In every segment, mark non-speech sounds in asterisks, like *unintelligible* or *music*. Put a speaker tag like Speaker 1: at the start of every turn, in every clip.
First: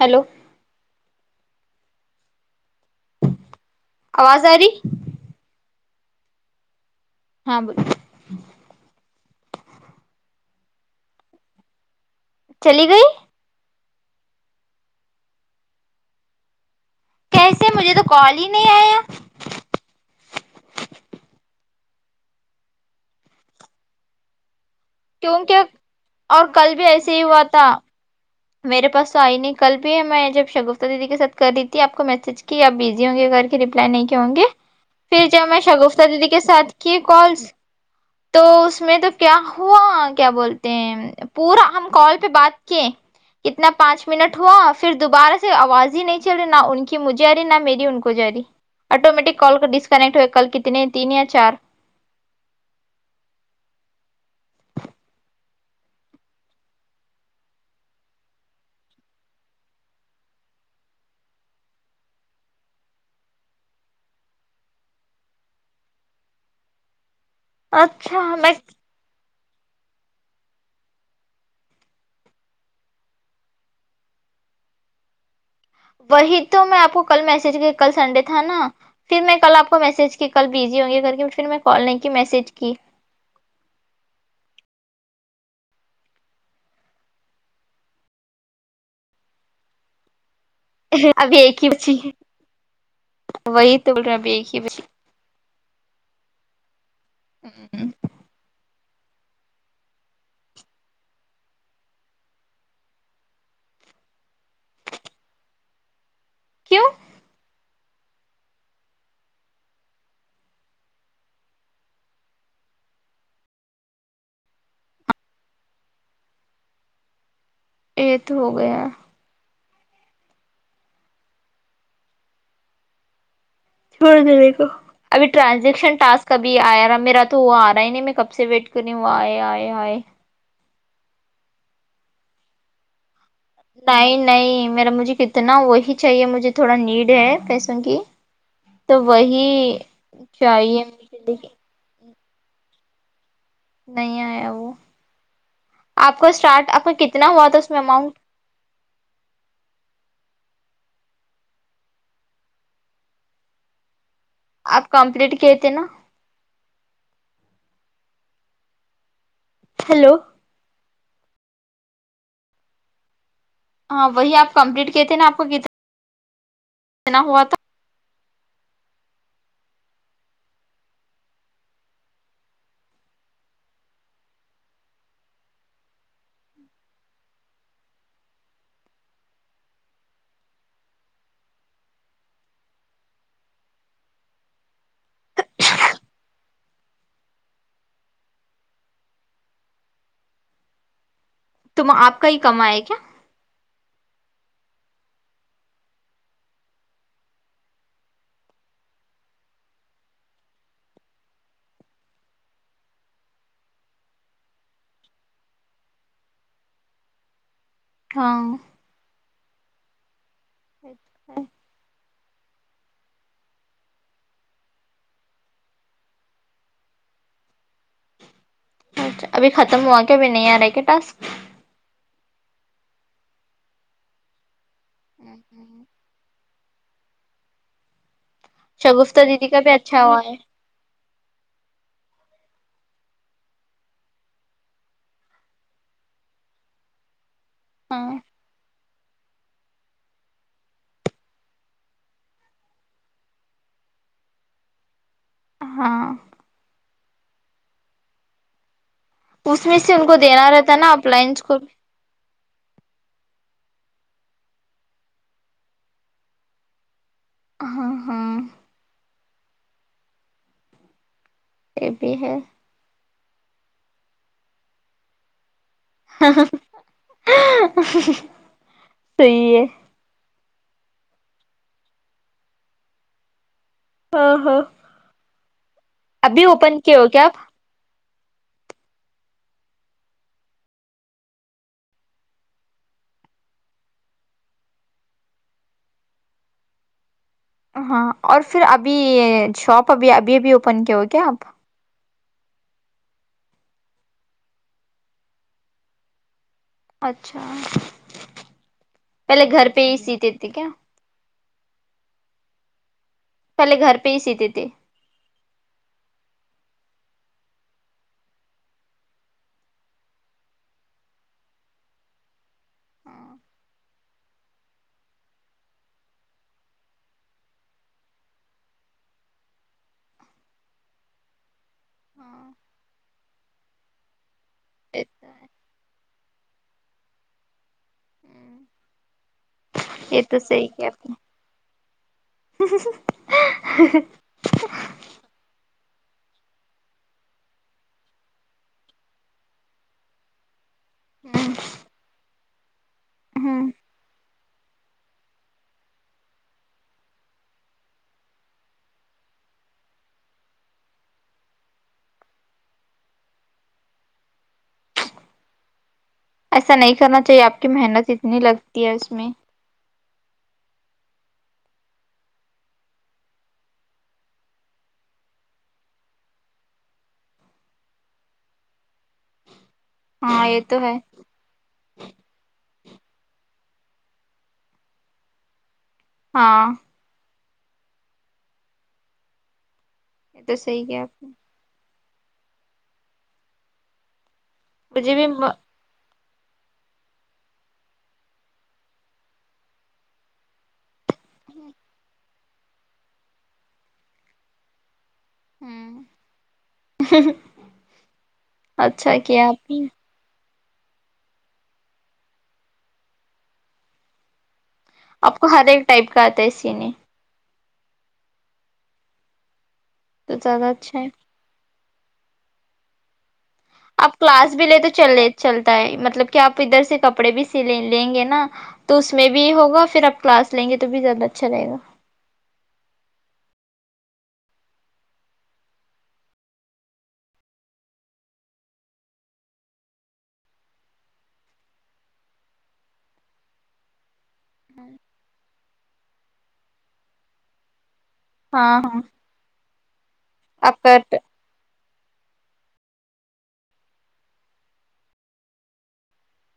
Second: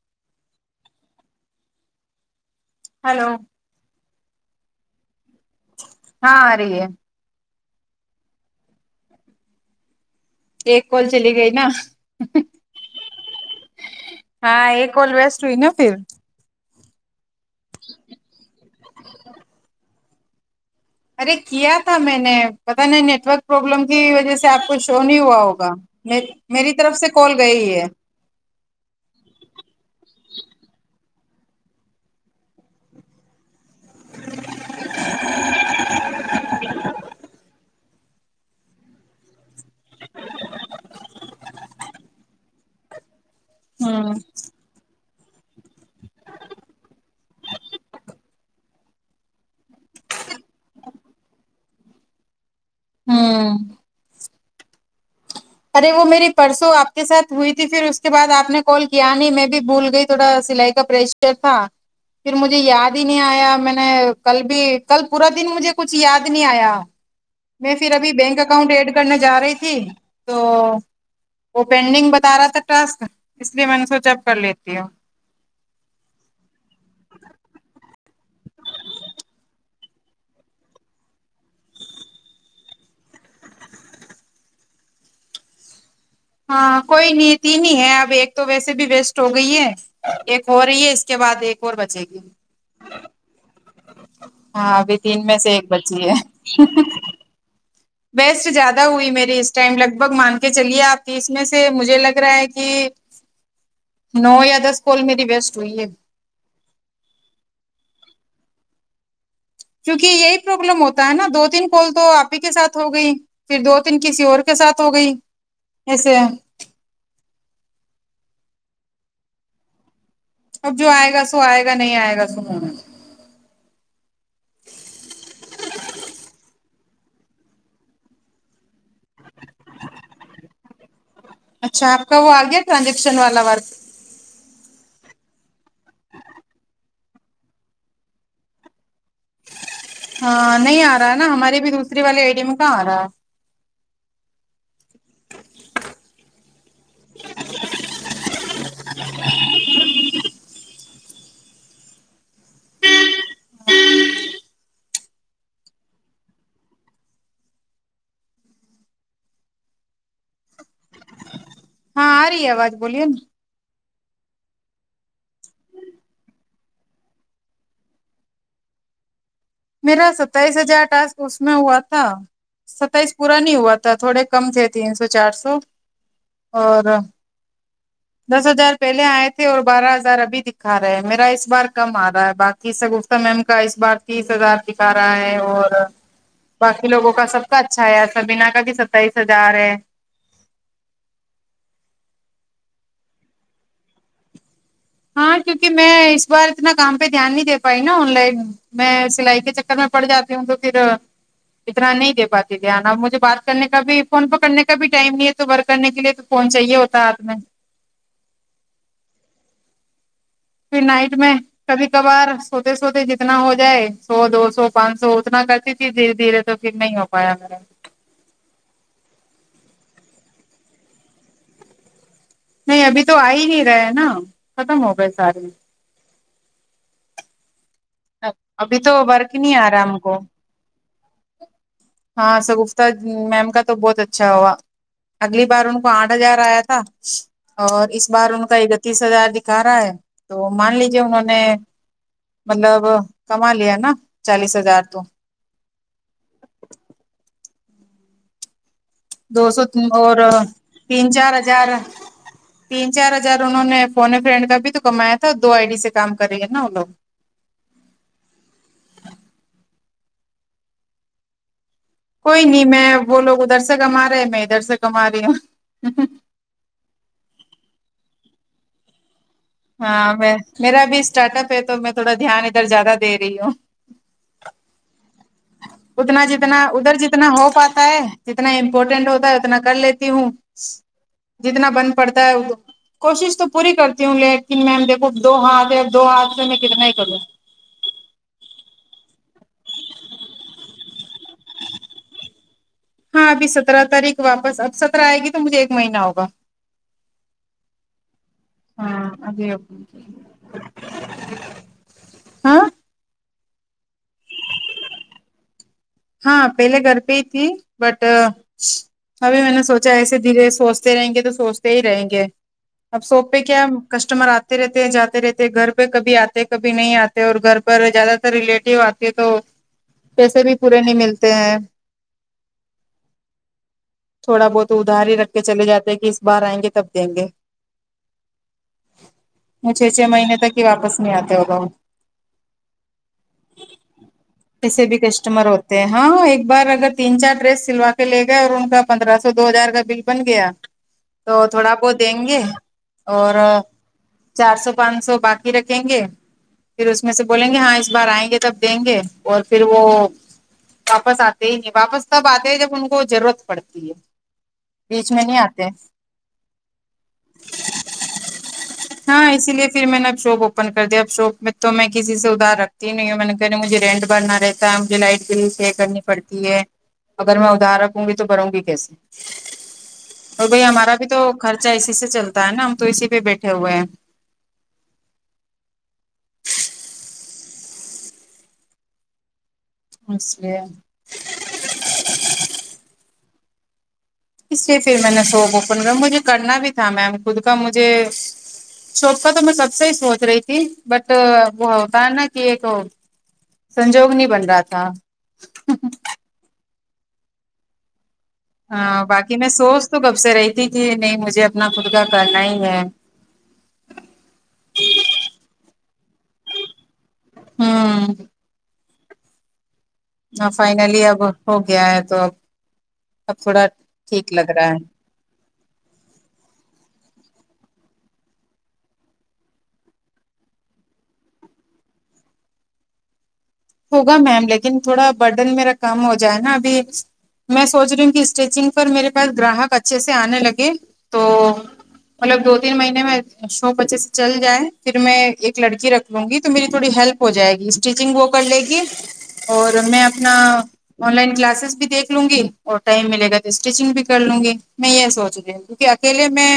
Speaker 1: hello
Speaker 2: hello
Speaker 1: آواز آ رہی
Speaker 2: ہاں آرہی ہے
Speaker 1: ہاں بولو
Speaker 2: ایک کال چلی گئی نا
Speaker 1: چلی گئی
Speaker 2: ہاں ایک کال ویسٹ ہوئی نا پھر
Speaker 1: کیسے مجھے تو کال ہی نہیں آیا
Speaker 2: ارے کیا تھا میں نے پتا نے نیٹ ورک پروبلم کی وجہ سے آپ کچ شو نہیں ہوا
Speaker 1: کیونکہ
Speaker 2: ہوگا
Speaker 1: اور
Speaker 2: میری
Speaker 1: کل بھی
Speaker 2: طرف سے
Speaker 1: ایسے ہی
Speaker 2: کال
Speaker 1: ہوا
Speaker 2: گئی
Speaker 1: تھا
Speaker 2: ہے
Speaker 1: میرے پاس تو آئی نہیں کل بھی ہے میں جب شگفتہ دیدی کے ساتھ کر رہی تھی آپ کو میسج کی آپ بزی ہوں گے گھر رپلائی نہیں کی ہوں گی پھر جب میں شگفتہ دیدی کے ساتھ کی کالس تو اس میں تو کیا ہوا کیا بولتے ہیں پورا ہم کال پہ بات کیے اتنا پانچ
Speaker 2: ہوں
Speaker 1: منٹ ہوا آپ پھر دوبارہ سے آواز ہی نہیں چل رہی نہ ان کی مجھے آرہی نہ میری ان کو جا رہی آٹومیٹک کال کا ڈسکنیکٹ ہوئے کل کتنے تین یا چار
Speaker 2: ہوں ارے وہ میری پرسوں آپ کے ساتھ ہوئی تھی پھر اس کے بعد آپ نے کال کیا نہیں میں بھی بھول گئی تھوڑا سلائی کا پریش چفا پھر مجھے یاد ہی نہیں آیا میں نے کل بھی کل پورا دن مجھے کچھ یاد نہیں آیا میں فھر ابھی
Speaker 1: اچھا
Speaker 2: بینک
Speaker 1: میں
Speaker 2: اکاؤنٹ ایڈ کرنے جا رہی تھی تو وہ پینڈنگ بتا رہا تھا ٹرسک اس لیے میں نے سوچ اپ کر لیتی ہوں
Speaker 1: وہی تو میں آپ کو کل میسج کیا کل سنڈے تھا نا پھر میں کل آپ کو میسج کی کل بزی ہوں گی گھر کے پھر میں کال نہیں کی میسج کی
Speaker 2: ہاں کوئی نہیں تین ہی ہے اب ایک تو ویسے بھی ویسٹ ہو گئی ہے ایک ہو رہی ہے اس کے
Speaker 1: ابھی
Speaker 2: بعد ایک
Speaker 1: ہی
Speaker 2: اور
Speaker 1: بچی
Speaker 2: بچے
Speaker 1: ہے،
Speaker 2: گی
Speaker 1: وہی تو ال ربی ہی
Speaker 2: ہاں
Speaker 1: بچی
Speaker 2: ابھی تین میں سے ایک بچی ہے
Speaker 1: ہوں
Speaker 2: بیسٹ جیادہ ہوئی میری اس ٹائم لگ بھگ مان کے چلیے آپ تیس میں سے مجھے لگ رہا ہے کی نو یا دس کول میری بیسٹ ہوئی ہے
Speaker 1: کیوں
Speaker 2: کیونکہ یہی پروابلم ہوتا ہے نا دو تین کال تو آپ ہی کے ساتھ ہو گئی پھر دو تین کسی اور کے ساتھ ہو گئی ایسے
Speaker 1: ایتھ ہو گیا
Speaker 2: اب جو آئے گا سو آئے گا نہیں آئے گا سو
Speaker 1: چھوڑ دینے کا ابھی ٹرانزیکشن ٹاسک ابھی آیا را میرا تو وہ آ رہا ہی نہیں میں کب سے ویٹ کر رہی ہوں وہ آئے آئے آئے
Speaker 2: اچھا اپ کا وہ آ گیا ٹرانزیکشن والا ورک
Speaker 1: نہیں نہیں میرا مجھے کتنا وہی چاہیے مجھے تھوڑا نیڈ ہے پیسوں کی تو وہی
Speaker 2: ہاں نہیں
Speaker 1: چاہیے
Speaker 2: آ رہا ہے
Speaker 1: مجھے
Speaker 2: نا
Speaker 1: لیکن
Speaker 2: ہمارے بھی دوسری والے ای ڈی میں کہاں آ رہا ہے
Speaker 1: نہیں آیا وہ آپ کا اسٹارٹ آپ کا کتنا ہوا تھا اس میں اماؤنٹ آپ کمپلیٹ کیے تھے نا ہیلو
Speaker 2: ہاں آ رہی ہے آواج بولیے نا
Speaker 1: ہاں وہی آپ کمپلیٹ کئے تھے نا آپ کو کتنا کتنا ہوا تھا
Speaker 2: میرا ستائیس ہجار ٹاسک اس میں ہوا تھا ستائیس پورا نہیں ہوا تھا تھوڑے کم تھے تین سو چار سو اور دس ہزار پہلے آئے تھے اور بارہ ہزار ابھی دکھا رہے ہیں میرا اس بار کم آ رہا ہے باقی تیس سگفتہ میم کا اس بار تیس ہزار دکھا رہا ہے اور باقی لوگو کا سب کا اچھا آیا سبینا کا بھی ستائیس ہزار ہے
Speaker 1: توم آپ کا ہی کم آے کیا
Speaker 2: ہاں کیونکہ میں اس بار اتنا کام پہ دھیان نہیں دے پائی نا آن لائن میں سلائی کے چکر میں پڑ جاتی ہوں تو پھر اتنا نہیں دے پاتے دھیان اب مجھے بات کرنے کا بھی فون پکڑنے کا بھی ٹائم نہیں ہے تو ورک کرنے کے لیے تو فون چاہیے ہوتا ہاتھ میں
Speaker 1: ہاں
Speaker 2: پھر نائٹ میں کبھی کبھار سوتے سوتے جتنا ہو جائے سو دو سو پانچ سو اتنا کرتی تھی دھیرے دھیرے تو پھر نہیں اب پایا *unintelligible*
Speaker 1: اچھا ابھی ختم ہوا کیا ابھی نہیں آ رہا ہے کیا ٹاسک
Speaker 2: نہیں ابھی تو آئی ہی نہیں رہے ہیں نا ختم ہو گئے سارے ابھی تو
Speaker 1: شگفتہ
Speaker 2: ورک
Speaker 1: دیدی
Speaker 2: نہیں
Speaker 1: کا
Speaker 2: آ
Speaker 1: بھی
Speaker 2: رہا ہم
Speaker 1: اچھا
Speaker 2: کو
Speaker 1: ہوا ہے
Speaker 2: ہاں سگفتہ میم کا تو بہت اچھا ہوا اگلی بار ان کو آٹھ ہزار آیا تھا اور اس
Speaker 1: ہاں
Speaker 2: بار ان کا ایک تیس ہزار دکھا رہا ہے تو مان لیجے انہوں نے مطلب کما لیا نا چالیس ہزار تو
Speaker 1: ہاں
Speaker 2: دو سو
Speaker 1: اس میں
Speaker 2: تھی
Speaker 1: سے ان کو
Speaker 2: اور
Speaker 1: دینا رہتا نا
Speaker 2: تین
Speaker 1: اپ
Speaker 2: چار
Speaker 1: لائنس کو بھی،
Speaker 2: ہزار تین چار ہزار انہوں نے فونے فرینڈ کا بھی تو کمایا تھا دو آئی ڈی سے کام کریں گے نا وہ لوگ
Speaker 1: ہاں ہاں یہ بھی ہے
Speaker 2: کوئی نہیں میں وہ لوگ ادھر سے کما رہے ہیں میں ادھر سے کما رہی ہوں
Speaker 1: امم امم صحیح ہے
Speaker 2: ہاں میں میرا بھی اسٹارٹ اپ ہے تو میں تھوڑا دھیان ادھر زیادہ دے رہی ہوں
Speaker 1: ہاں ہاں
Speaker 2: اتنا
Speaker 1: ابھی
Speaker 2: جتنا
Speaker 1: اوپن
Speaker 2: ادھر
Speaker 1: کیے کیا
Speaker 2: جتنا
Speaker 1: آپ
Speaker 2: ہو پاتا ہے جتنا امپورٹینٹ ہوتا ہے اتنا کر لیتی ہوں جتنا بن پڑتا ہے وہ کوشش تو پوری کرتی ہوں لیکن میم دیکھو دو ہاتھ ہے دو ہاتھ سے میں کتنا ہی کروں
Speaker 1: ہاں اور پھر ابھی یہ شاپ ابھی ابھی ابھی اوپن کیا ہو کیا آپ
Speaker 2: ہاں ابھی سترہ تاریخ واپس اب سترہ آئے گی تو مجھے ایک مہینہ ہوگا
Speaker 1: اچھا
Speaker 2: ہاں
Speaker 1: پہلے
Speaker 2: ابھی
Speaker 1: گھر پہ ہی سیتے تھے کیا
Speaker 2: ہاں
Speaker 1: پہلے گھر پہ ہی سیتے تھے
Speaker 2: ہاں پہلے گھر پہ ہی تھی بٹ ابھی میں نے سوچا ایسے دھیرے سوچتے رہیں گے تو سوچتے ہی رہیں گے اب ساپ پہ کیا کسٹمر آتے رہتے جاتے رہتے گھر پہ کبھی آتے کبھی نہیں آت ے اور گھر پر زیادہ تر ریلیٹو آتی ہے تو پیسے بھی پورے نہیں ملتے ہیں تھوڑا بہت ادھار ہی رکھ کے چل جاتے ہیں کہ بار آئیں گے تب دیں گے وہ چھ چھ
Speaker 1: یہ
Speaker 2: مہینے
Speaker 1: تو
Speaker 2: تک ہی واپس نہیں آتے ہوگا
Speaker 1: ہم حا حا ہم
Speaker 2: بھی کسٹمر ہوتے ہیں ہاں ایک بار اگر تین چار ڈریس سلوا کے لے گئے اور ان کا پندرہ سو دو ہزار کا بل بن گیا تو تھوڑا بہت دیں گے اور
Speaker 1: ہ
Speaker 2: چار سو پانچ سو باقی رکھیں گے پھر اس میں سے بولیں گے ہاں اس بار آئیں گے تب دیں گے اور پھر وہ واپس آتے ہی نہیں واپس تب آتے ہیں جب ان کو ضرورت پڑتی ہے بیچ میں نہیں آتے
Speaker 1: ایسا نہیں کرنا چاہیے آپ کی محنت اتنی لگتی ہے اس میں
Speaker 2: ہاں اسی لیے پھر میں نے اب چو ب کر دیا اب شاپ میں تو میں کسی سے ادھار رکھتی نہیںوں میں نے کہہ رہ مجھے رینٹ بھرنا رہتا ہے مجھے لائٹ کرنی پڑتی ہے اگر میں ادھار رکھوں گی تو بھروں گی کیسے
Speaker 1: ہاں
Speaker 2: اور
Speaker 1: یہ
Speaker 2: بھائی
Speaker 1: ہے
Speaker 2: ہمارا بھی تو خرچہ اسی سے چلتا ہے نا ہم تو اسی پہ بیٹھے ہوئے ہیں
Speaker 1: ہاں
Speaker 2: اسچ
Speaker 1: یہ تو
Speaker 2: لیے
Speaker 1: صحیح کیا آپ
Speaker 2: اس لیے پھر میں
Speaker 1: مجھے
Speaker 2: نے
Speaker 1: بھی
Speaker 2: سو کووپن مجھے کرنا بھی تھا میم خود کا مجھے چھوپکا تو میں سب سے ہی سوچ رہی تھی بٹ وہ ہوتا ہے نا کہ ایک سنجوگ نہیں بن رہا تھا
Speaker 1: ہوں
Speaker 2: ہاں
Speaker 1: اچھا
Speaker 2: باقی
Speaker 1: کیا
Speaker 2: میں
Speaker 1: آپ
Speaker 2: سوچ
Speaker 1: نے
Speaker 2: تو گپ سے رہی تھی کہ نہیں مجھے اپنا خود کا کرنا ہی ہے
Speaker 1: آپ کو ہر ایک ٹائپ کا آتا ہے سینے
Speaker 2: ہوں
Speaker 1: تو
Speaker 2: ہاں
Speaker 1: زیادہ اچھا
Speaker 2: فائنلی
Speaker 1: ہے
Speaker 2: اب ہو گیا ہے تو اب اب تھوڑا
Speaker 1: آپ
Speaker 2: ٹھیک لگ
Speaker 1: کلاس بھی
Speaker 2: رہا
Speaker 1: لے
Speaker 2: ہے
Speaker 1: تو چلے چلتا ہے مطلب کہ آپ ادھر سے کپڑے بھی س لیں گے نا تو اس میں بھی ہوگا پھر آپ کلاس لیں گے تو بھی زیادہ اچھا رہے گا
Speaker 2: ہوگا میم لیکن تھوڑا برڈن میرا کام ہو جائے نا ابھی میں سوچ رہی ہوں کہ اسٹیچنگ پر میرے پاس گراہک اچھے سے آنے لگے تو مطلب دو تین مہینے میں شوپ اچھے سے چل جاے پھر میں ایک لڑکی رکھ لوں گی تو میری تھوڑی ہیلپ ہو جائے گی اسٹیچنگ وہ کر لے
Speaker 1: ہاں
Speaker 2: گی
Speaker 1: ہاں
Speaker 2: اور میں اپنا
Speaker 1: آپ کا
Speaker 2: آن لائن کلاسز بھی دیکھ لوں گی اور ٹائم ملے گا تو اسٹیچنگ بھی کر لوں گی میں یہ سوچ رہی ہوں کیونکہ اکیلے میں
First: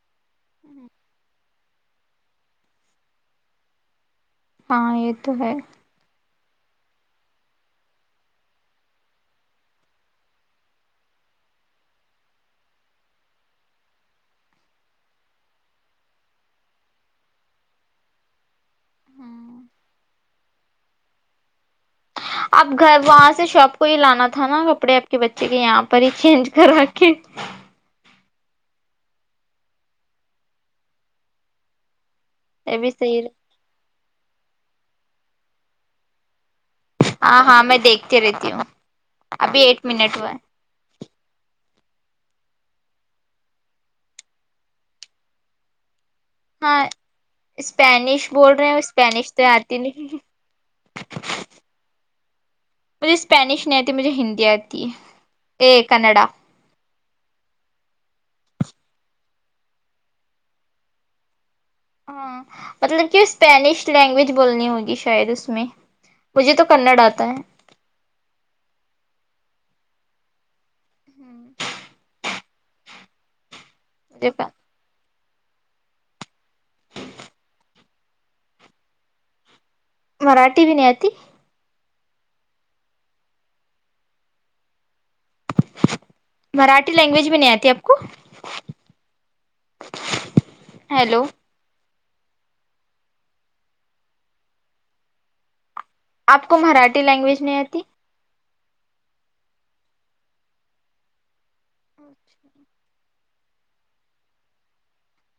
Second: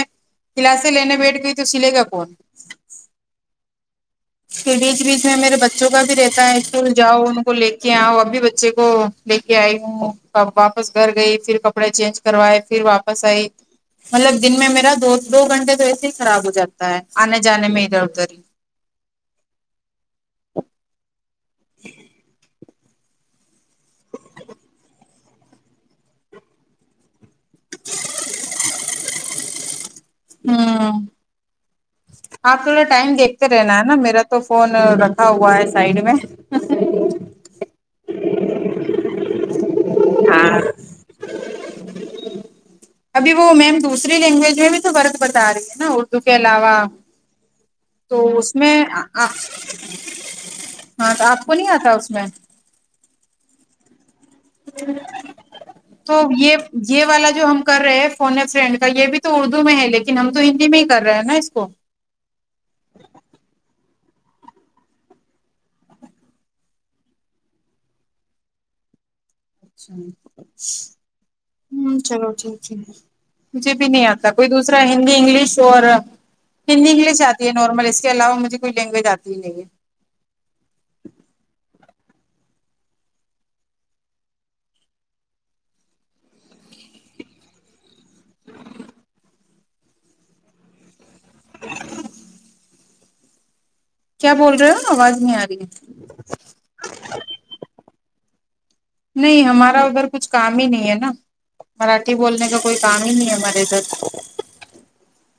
Speaker 2: کلاسے لینے بیٹھ گئی تو سلے گا فون کے
Speaker 1: ہاں
Speaker 2: بیچ
Speaker 1: یہ
Speaker 2: بیچ
Speaker 1: تو
Speaker 2: میں
Speaker 1: ہے
Speaker 2: میرے بچوں کا بھی رہتا ہے اسکول جاؤ ان کو لے کے آؤ اب بھی بچے کو لے کے آئی ہوں اب واپس گھر گئی پھر کب کپڑے چینج کروائے پھر واپس آئی مطلب دن میں میرا دو دو گھنٹے تو ایسے ہی خراب ہو جاتا ہے آنے جانے میں ادھر ادھر ہی جی
Speaker 1: اپ گھر وہاں سے شاپ کو ہی لانا تھا نا کپڑے آپ کے بچے کے یہاں پر ہی چینج کرا کے
Speaker 2: ہوں آپ تھوڑا
Speaker 1: بھی
Speaker 2: ٹائم
Speaker 1: صحیح رہ
Speaker 2: دیکھتے رہنا ہے نا میرا تو فون رکھا ہوا ہے سائڈ میں
Speaker 1: ہاں ہاں میں دیکھتی رہتی ہوں ابھی ایک منٹ ہوا ہے
Speaker 2: ابھی وہ میم دوسری لینگویج میں بھی تو فرق بتا رہی ہے نا کے علاوہ
Speaker 1: ہاں
Speaker 2: تو
Speaker 1: اسپینش
Speaker 2: اس
Speaker 1: بول رہے
Speaker 2: میں
Speaker 1: ہیں اسپینش تو آتی نہیں
Speaker 2: ہاں تو آپ کو نہیں آتا اس میں
Speaker 1: مجھے اسپینش نہیں آتی مجھے ہندی آتی اے
Speaker 2: تو
Speaker 1: کنڈا
Speaker 2: یہ یہ والا جو ہم کر رہے ہیں فونے فرینڈ کا یہ بھی تو اردو میں ہے لیکن ہم تو ہندی میں ہی کر رہے ہیں نا اس کو
Speaker 1: ہاں مطلب کہ اسپینش لینگویج بولنی ہوگی شاید اس میں مجھے تو کنڑ آتا ہے
Speaker 2: چلو ٹھیک ہے مجھے بھی نہیں آتا
Speaker 1: مجھے
Speaker 2: کوئی دوس را ہندی انگلش اور ہندی انگلش آتی ہے نارمل اس کے علاوہ مجھے کوئی لینگویج آتی نہیں ہے
Speaker 1: مراٹھی بھی نہیں اتی مراٹھی لینگویج بھی نہیں آتی آپ کو ہیلو
Speaker 2: کیا بول رہے ہو آواز نہیں آ رہی ہے
Speaker 1: آپ کو مراٹھی لینگویج نہیں آتی
Speaker 2: نہیں ہمارا ادھر کچھ کام ہی نہیں ہے نا مراٹھی بولنے کا کوئی کام ہی نہیں ہے ہمارےادھر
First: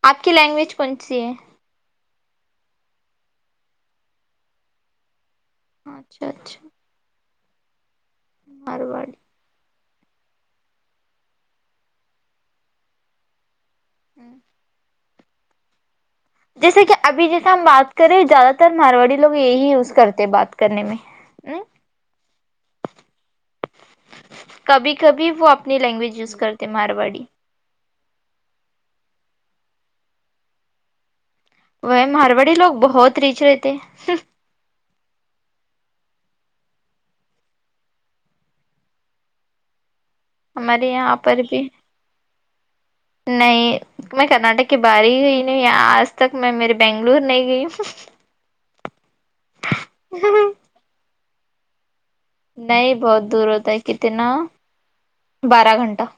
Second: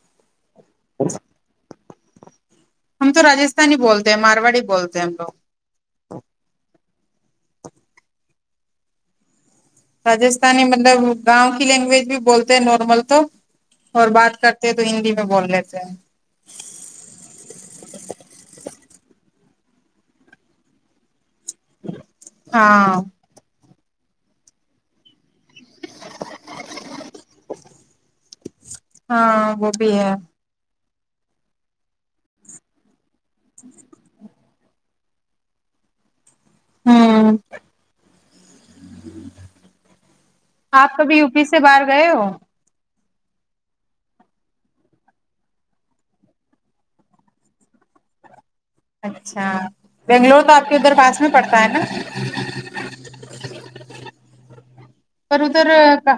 Speaker 1: آپ کی لینگویج کون سی ہے
Speaker 2: ہم تو راستھانی بولتے ہیں مارواڑی بولتے ہیں ہم لوگ
Speaker 1: اچھا اچھا مارواڑی
Speaker 2: راجستھانی مطلب گاؤں کی لینگویج بھی بولتے ہیں نارمل تو اور بات کرتے ہیں تو ہندی میں بول لیتے ہیں
Speaker 1: جیسے کہ ابھی جیسے ہم بات کریں زیادہ تر مارواڑی لوگ یہی یوز کرتے بات کرنے میں
Speaker 2: ہاں
Speaker 1: کبھی کبھی وہ اپنی لینگویج یوز کرتے مارواڑی
Speaker 2: ہاں وہ بھی ہے
Speaker 1: وہ مارواڑی لوگ بہت ریچ رہتے
Speaker 2: ہوں آپ
Speaker 1: ہمارے یہاں
Speaker 2: کبھی یو
Speaker 1: پر
Speaker 2: پی سے
Speaker 1: بھی
Speaker 2: باہر گئے ہو
Speaker 1: نہیں میں کرناٹک کے باہر ہی گئی نہیں آج تک میں میرے بنگلور نہیں گئی ہوں
Speaker 2: اچھا بنگلور تو آپ کے ادھر پاس میں پڑتا ہے نا
Speaker 1: نہیں بہت دور ہوتا ہے کتنا
Speaker 2: پر ادھر
Speaker 1: بارہ گھنٹہ
Speaker 2: کا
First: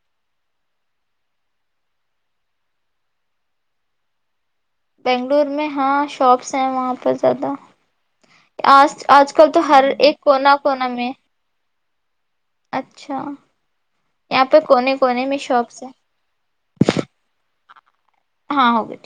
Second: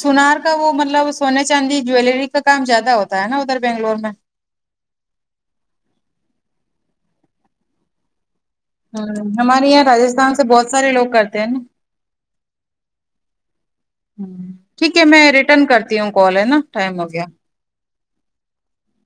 Speaker 2: سونار کا وہ مطلب سونے چاندی جیلری کا کام زیادہ ہوتا ہے نا ادھر بنگلور میں
Speaker 1: بنگلور میں ہاں شاپس ہیں وہاں پر زیادہ آج
Speaker 2: ہوں
Speaker 1: آج کل تو
Speaker 2: ہمارے یہاں
Speaker 1: ہر ایک
Speaker 2: راجستھان سے
Speaker 1: کونا
Speaker 2: بہت
Speaker 1: کونا
Speaker 2: سارے
Speaker 1: میں
Speaker 2: لوگ کرتے ہیں نا
Speaker 1: اچھا یہاں
Speaker 2: ہوں
Speaker 1: پہ کونے
Speaker 2: ٹھیک ہے میں
Speaker 1: کونے
Speaker 2: ریٹرن
Speaker 1: شاپس ہیں
Speaker 2: کرتی ہوں کال ہے نا ٹائم ہو گیا
Speaker 1: ہاں ہوگےٹھیک